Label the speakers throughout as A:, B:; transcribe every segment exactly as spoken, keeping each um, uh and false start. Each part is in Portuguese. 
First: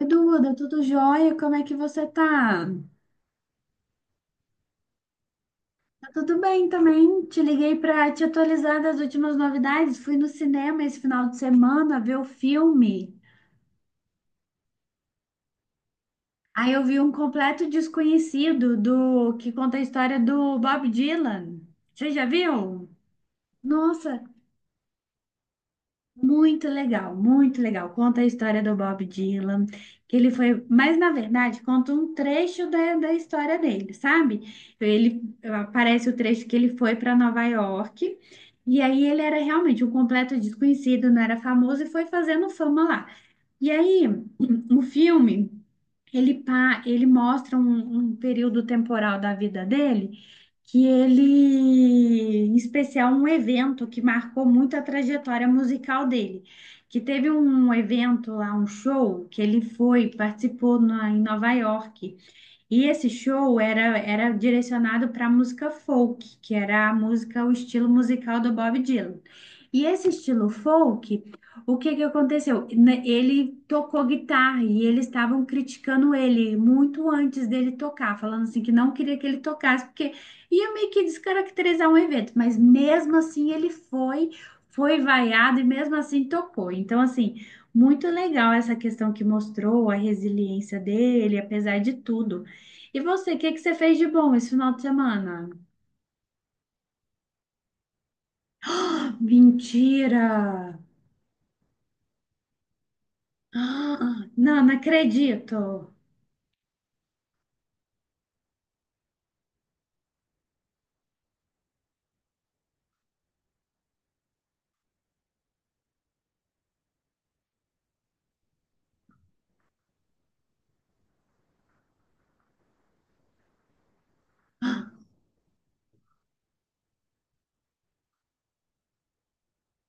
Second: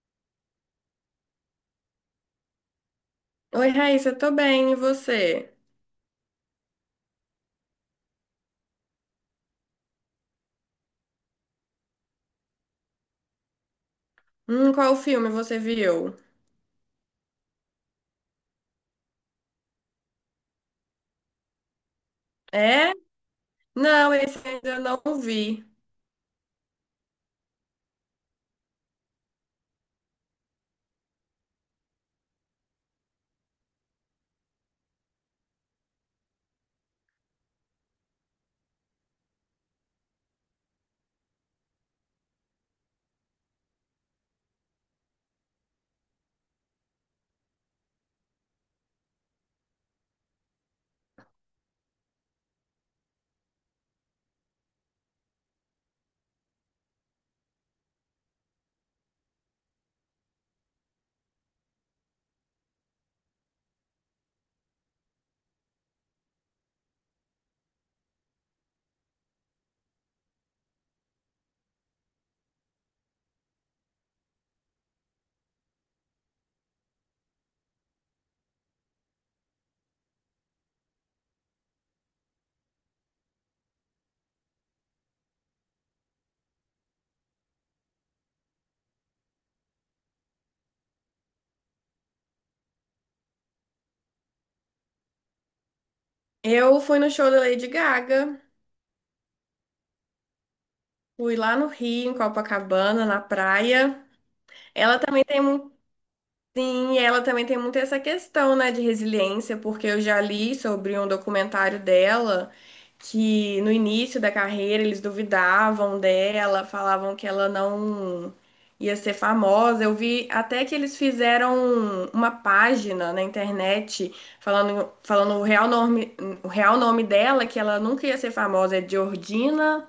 A: Duda, tudo jóia? Como é que você tá?
B: Oi, Raíssa, tô bem, e você?
A: Tá tudo bem também. Te liguei para te atualizar das últimas novidades. Fui no cinema esse final de semana ver o filme.
B: Hum, qual filme você viu?
A: Aí eu vi um completo desconhecido do que conta a história do Bob Dylan. Você já viu?
B: É? Não,
A: Nossa,
B: esse ainda não vi.
A: muito legal, muito legal. Conta a história do Bob Dylan, que ele foi, mas na verdade conta um trecho da, da história dele, sabe? Ele aparece o trecho que ele foi para Nova York, e aí ele era realmente um completo desconhecido, não era famoso e foi fazendo fama lá. E aí, o filme ele, pa- ele mostra um, um período temporal da vida dele, que ele, em especial, um evento que marcou muito a trajetória musical dele. Que teve um evento lá, um show, que ele foi, participou na- em Nova York. E esse show era, era direcionado para música folk, que era a música, o estilo musical do Bob Dylan. E esse estilo folk, o que que aconteceu? Ne- Ele tocou guitarra e eles estavam criticando ele muito antes dele tocar, falando assim que não queria que ele tocasse, porque ia meio que descaracterizar um evento, mas mesmo assim ele foi, foi vaiado e mesmo assim tocou. Então, assim, muito legal essa questão que mostrou a resiliência dele, apesar de tudo. E você, o que que você fez de bom esse final de semana?
B: Eu fui no show da Lady Gaga,
A: Ah, mentira!
B: fui lá no Rio, em Copacabana, na praia.
A: Ah, não, não
B: Ela também tem
A: acredito.
B: Sim, e ela também tem muito essa questão, né, de resiliência, porque eu já li sobre um documentário dela que no início da carreira eles duvidavam dela, falavam que ela não ia ser famosa. Eu vi até que eles fizeram uma página na internet falando,
A: Ah,
B: falando o real nome, o real nome dela, que ela nunca ia ser famosa, é Georgina,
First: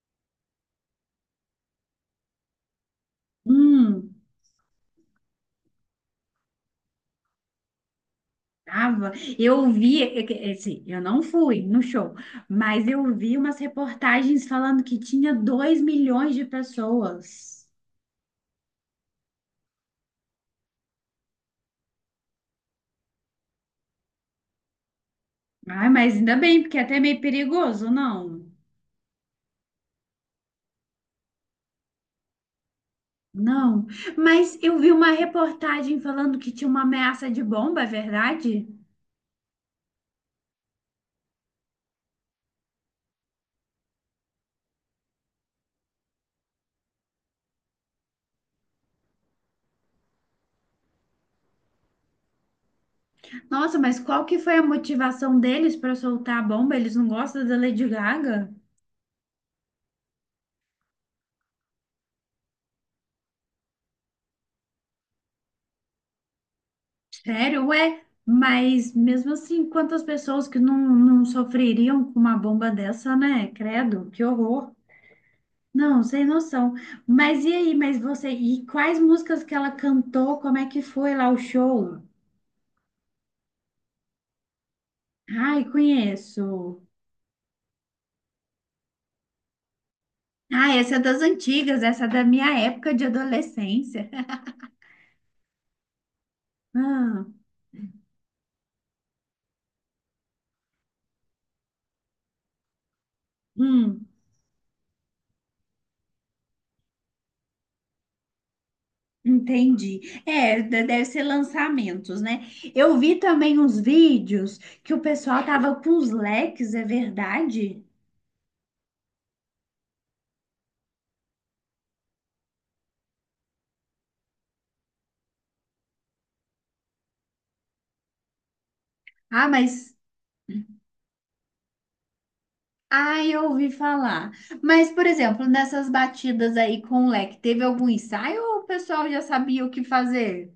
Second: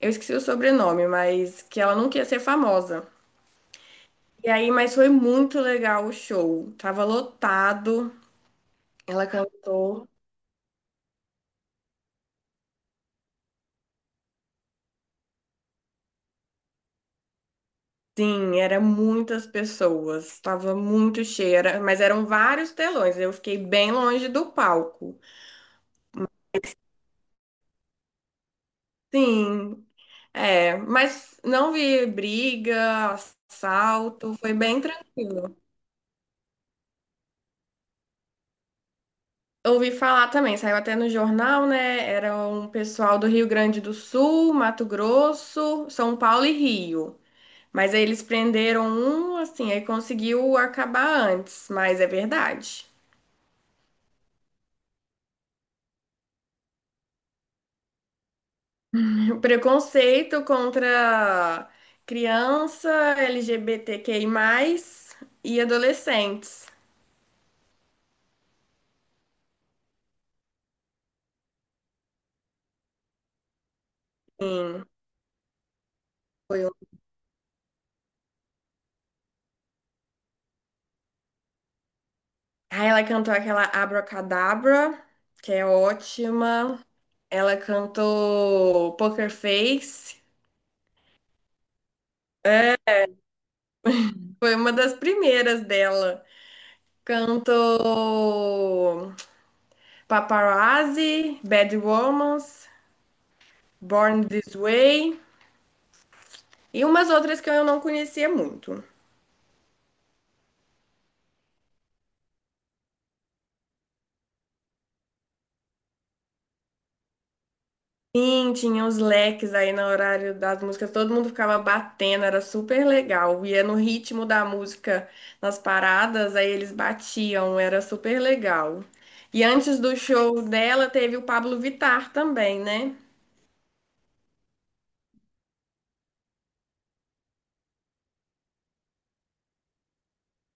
B: eu esqueci o sobrenome, mas que ela nunca ia ser famosa.
A: hum,
B: E aí, mas foi muito legal o show. Tava lotado.
A: tava.
B: Ela
A: Eu vi,
B: cantou.
A: é que- é, assim, eu não fui no show, mas eu vi umas reportagens falando que tinha dois milhões de pessoas.
B: Sim, era muitas pessoas. Tava muito cheia, era- mas eram vários telões. Eu fiquei bem longe do palco.
A: Ai, mas ainda bem, porque é até meio perigoso, não?
B: Sim, é, mas não vi briga,
A: Não,
B: assalto, foi
A: mas eu
B: bem
A: vi uma
B: tranquilo.
A: reportagem falando que tinha uma ameaça de bomba, é verdade?
B: Ouvi falar também, saiu até no jornal, né? Era um pessoal do Rio Grande do Sul, Mato Grosso, São Paulo e Rio. Mas aí eles prenderam um, assim, aí conseguiu acabar antes, mas é verdade.
A: Nossa, mas qual que foi a motivação deles para soltar a bomba? Eles não gostam da Lady Gaga?
B: Preconceito contra criança, L G B T Q I mais, e adolescentes.
A: Sério? Ué, mas mesmo assim, quantas pessoas que não, não sofreriam com uma bomba dessa, né? Credo, que horror.
B: Sim,
A: Não, sem
B: foi um...
A: noção. Mas e aí, mas você, e quais músicas que ela cantou? Como é que foi lá o show?
B: Aí ela cantou aquela Abracadabra, que
A: Ai,
B: é ótima.
A: conheço.
B: Ela cantou Poker Face,
A: Ah, essa é das antigas, essa é da minha época de adolescência.
B: foi uma das primeiras dela.
A: Ah,
B: Cantou Paparazzi, Bad Romance.
A: hum.
B: Born This Way e umas outras que eu não conhecia muito.
A: Entendi. É, de- deve ser lançamentos, né? Eu vi também uns vídeos que o pessoal tava com os leques, é verdade?
B: Sim, tinha os leques aí no horário das músicas, todo mundo ficava batendo, era super legal. Ia no ritmo da música nas paradas, aí eles batiam, era super legal. E
A: Ah,
B: antes
A: mas.
B: do show dela teve o Pablo Vittar também, né?
A: Ah, eu ouvi falar. Mas, por exemplo, nessas batidas aí com o leque, teve algum ensaio ou o pessoal já sabia o que fazer?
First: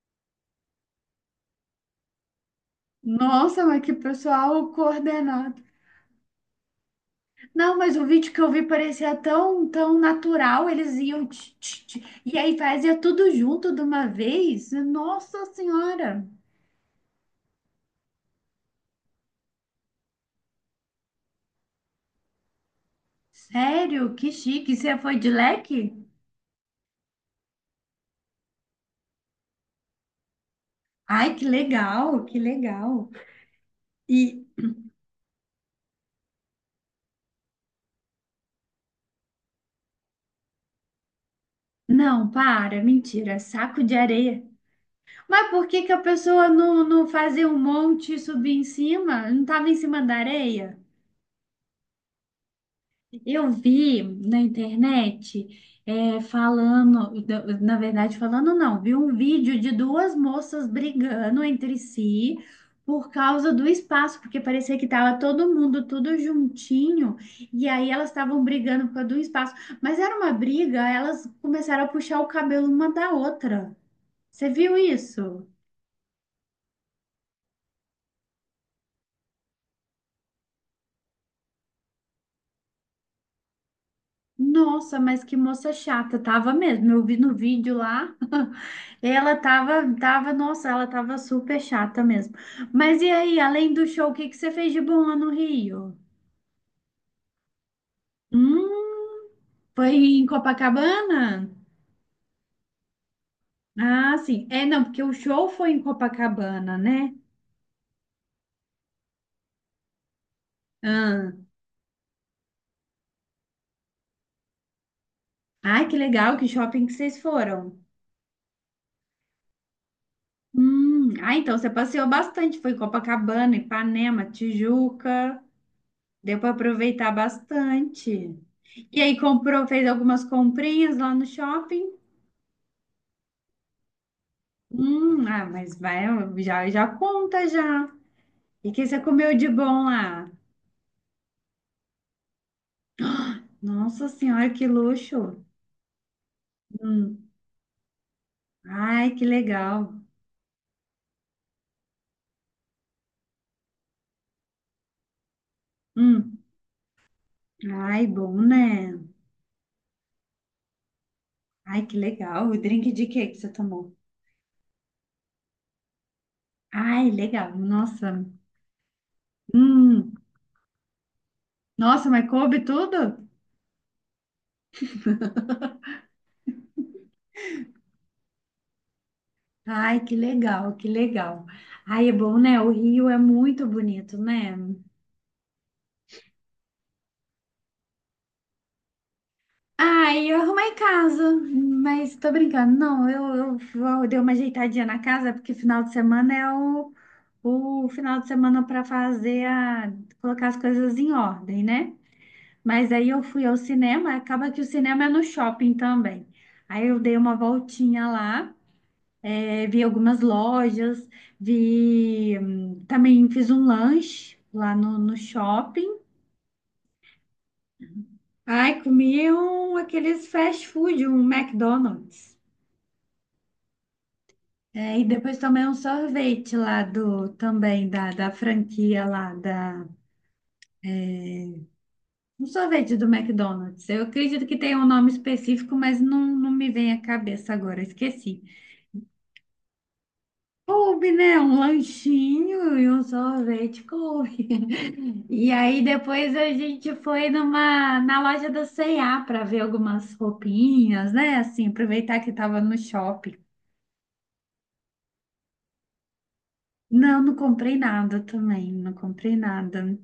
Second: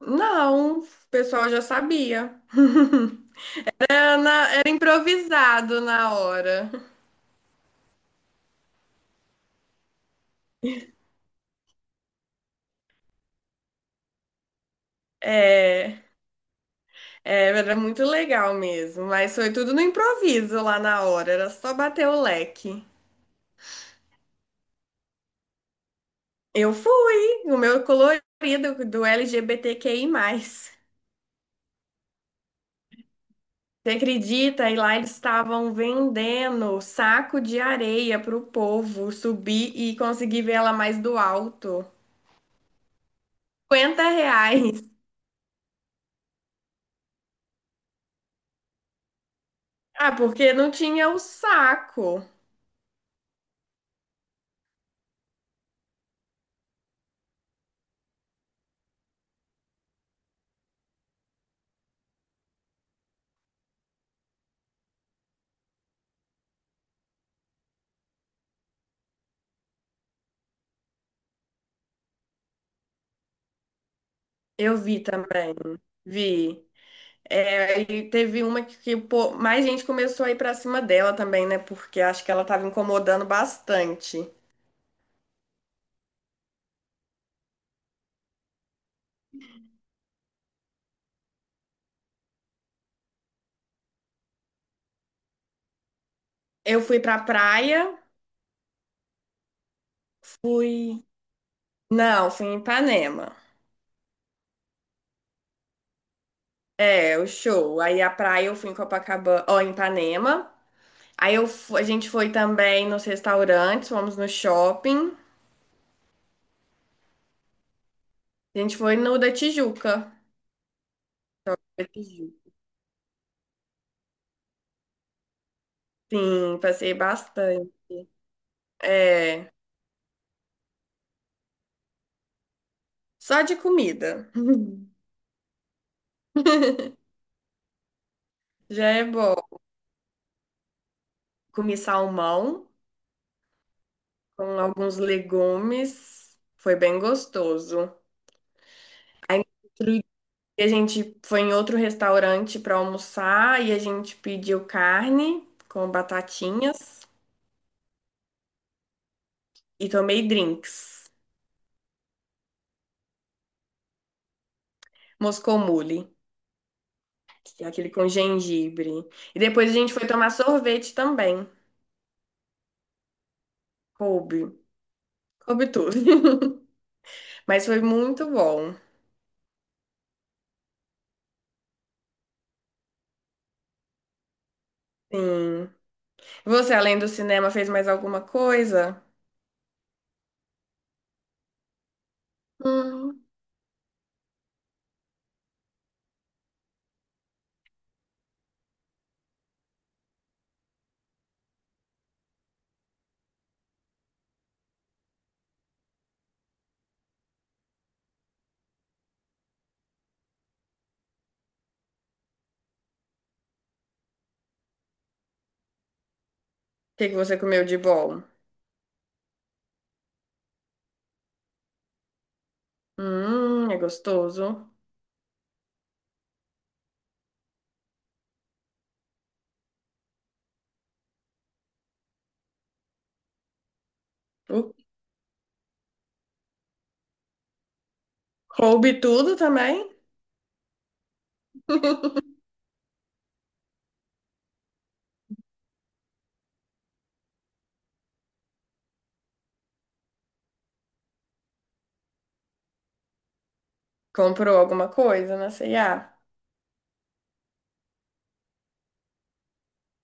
B: Não, o pessoal já sabia.
A: Nossa, mas que
B: Era, na-
A: pessoal
B: era
A: coordenado.
B: improvisado na hora.
A: Não, mas o vídeo que eu vi parecia tão, tão natural, eles iam tch, tch, tch, e aí fazia tudo junto de uma vez. Nossa
B: É.
A: Senhora!
B: É, era muito legal mesmo, mas foi tudo no improviso lá na hora, era só bater o leque.
A: Sério? Que chique. Você foi de leque?
B: Eu fui, o meu colorido do L G B T Q I mais.
A: Ai, que legal, que legal.
B: Você
A: E
B: acredita? E lá eles estavam vendendo saco de areia pro povo subir e conseguir ver ela mais do alto.
A: não, para, mentira, saco de
B: 50
A: areia.
B: reais.
A: Mas por que que a pessoa não, não fazia um monte e subir em cima? Não estava em cima
B: Ah,
A: da
B: porque não
A: areia?
B: tinha o saco.
A: Eu vi na internet é, falando, na verdade, falando não, vi um vídeo de duas moças brigando entre si por causa do espaço, porque parecia que estava todo mundo tudo juntinho, e aí elas estavam brigando por causa do espaço. Mas era uma briga, elas começaram a puxar o cabelo uma da outra. Você
B: Eu
A: viu
B: vi
A: isso?
B: também, vi. É, e teve uma que, que, pô, mais gente começou a ir pra cima dela também, né? Porque acho que ela tava incomodando bastante.
A: Nossa, mas que moça chata, tava mesmo. Eu vi no vídeo lá, ela tava, tava, nossa, ela tava super chata mesmo. Mas e aí, além do show, o que que você fez de bom lá no Rio?
B: Eu fui pra praia,
A: Hum, foi em
B: fui.
A: Copacabana?
B: Não, fui em Ipanema.
A: Ah, sim. É, não, porque o show foi em Copacabana, né?
B: É, o show. Aí a praia eu fui em Copacabana, ó, em Ipanema.
A: Ah.
B: Aí eu, fu- a gente foi também nos restaurantes, fomos no shopping.
A: Ai, que legal, que shopping que vocês foram.
B: A gente foi no da Tijuca.
A: Hum, ah, então você
B: Da
A: passeou
B: Tijuca.
A: bastante, foi em Copacabana, Ipanema, Tijuca. Deu para
B: Sim, passei
A: aproveitar
B: bastante.
A: bastante. E aí
B: É,
A: comprou, fez algumas comprinhas lá no shopping.
B: só de comida.
A: Hum, ah, mas vai, já, já conta já. E que
B: Já
A: você
B: é bom.
A: comeu de bom lá?
B: Comi salmão
A: Nossa senhora,
B: com
A: que
B: alguns
A: luxo.
B: legumes. Foi bem
A: Hum,
B: gostoso.
A: ai, que
B: Aí, no
A: legal.
B: outro dia, a gente foi em outro restaurante para almoçar e a gente pediu carne com
A: Hum,
B: batatinhas
A: ai, bom, né?
B: e tomei drinks.
A: Ai, que legal. O drink de quê que você tomou?
B: Moscou Mule,
A: Ai, legal.
B: que é aquele com
A: Nossa.
B: gengibre. E depois a gente foi
A: Hum,
B: tomar sorvete também.
A: nossa, mas coube tudo?
B: Coube. Coube tudo. Mas foi muito bom.
A: Ai, que legal, que legal. Ai, é bom, né? O Rio é muito bonito, né?
B: Sim. Você, além do cinema, fez mais alguma coisa?
A: Ai, eu arrumei casa, mas tô brincando. Não, eu,
B: Hum.
A: eu vou- dei uma ajeitadinha na casa, porque final de semana é o, o final de semana para fazer a, colocar as coisas em ordem, né? Mas aí eu fui ao cinema, acaba que o cinema é no shopping também. Aí eu dei uma voltinha lá, eh, vi algumas lojas, vi, hum, também fiz um lanche lá no, no shopping.
B: O que que você comeu de bom?
A: Ai, comi um, aqueles fast food, um McDonald's.
B: Hum, é gostoso.
A: É, e depois tomei um sorvete lá do, também da, da franquia lá da, um sorvete do McDonald's. Eu acredito que
B: Uh,
A: tem um nome específico, mas não, não me vem à cabeça agora, esqueci.
B: Coube tudo também.
A: Coube, né? Um lanchinho e um sorvete, coube. E aí depois a gente foi numa, na loja da C e A para ver algumas roupinhas, né? Assim, aproveitar que estava no shopping.
B: Comprou alguma coisa na C e A?
A: Não, não comprei nada também, não comprei nada.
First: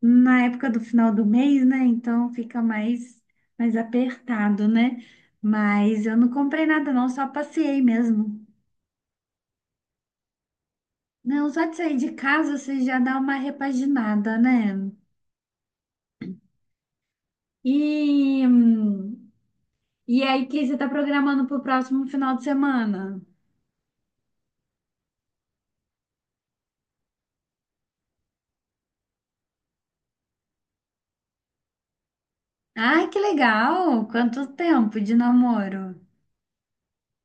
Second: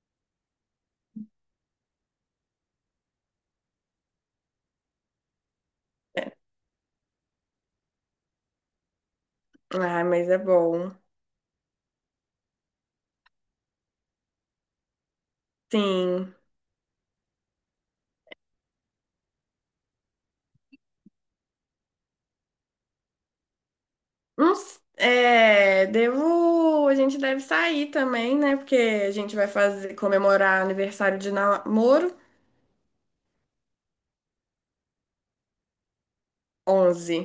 A: Na época do final do mês, né? Então fica mais, mais apertado, né? Mas eu não comprei nada, não, só passeei mesmo.
B: Ah, mas é bom.
A: Não, só de sair de casa você já dá uma repaginada, né?
B: Sim.
A: E, hum, e aí, o que você está programando para o próximo final de semana?
B: Uns- é, devo. A gente deve sair também, né? Porque a gente vai fazer comemorar aniversário de namoro
A: Ai, que legal! Quanto tempo de namoro?
B: onze.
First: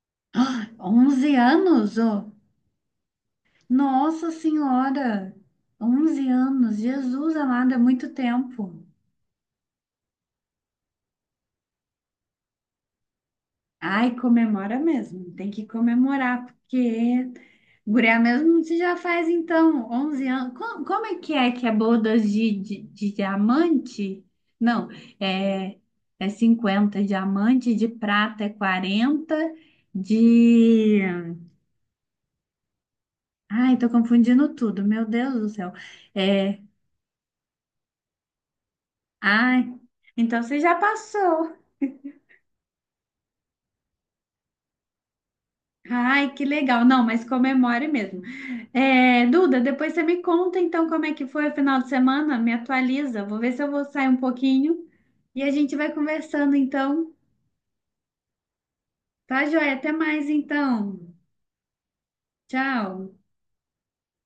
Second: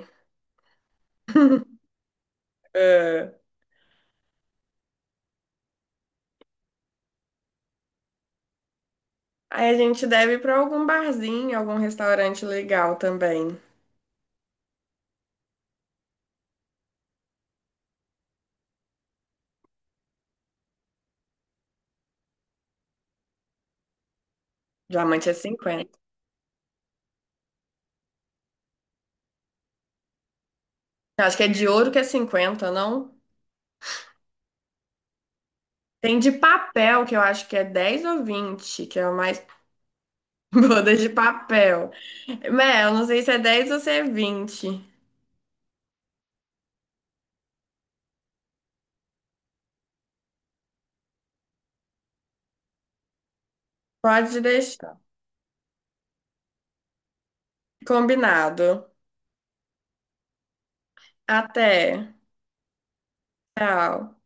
A: Ah, onze anos? Ô!
B: É.
A: Nossa Senhora! Onze anos! Jesus amado, é muito tempo.
B: Aí a gente deve ir pra algum barzinho, algum restaurante legal também.
A: Ai, comemora mesmo. Tem que comemorar, porque guria mesmo você já faz então onze anos. Como, como é que é que é bodas de, de, de diamante? Não,
B: Diamante é
A: é,
B: cinquenta.
A: é cinquenta diamante, de prata é quarenta de...
B: Eu acho que é de ouro que é cinquenta, não?
A: Ai, tô confundindo tudo, meu Deus do céu.
B: Tem de
A: É,
B: papel, que eu acho que é dez ou vinte que é o mais.
A: ai, então você já
B: Boda de
A: passou.
B: papel. Mel, eu não sei se é dez ou se é vinte.
A: Ai, que legal. Não, mas comemore mesmo. É, Duda, depois você me conta então como é que foi o final de semana, me atualiza. Vou ver se eu vou sair um
B: Pode
A: pouquinho
B: deixar.
A: e a gente vai conversando então.
B: Combinado.
A: Tá, joia? Até mais então.
B: Até.
A: Tchau.
B: Tchau.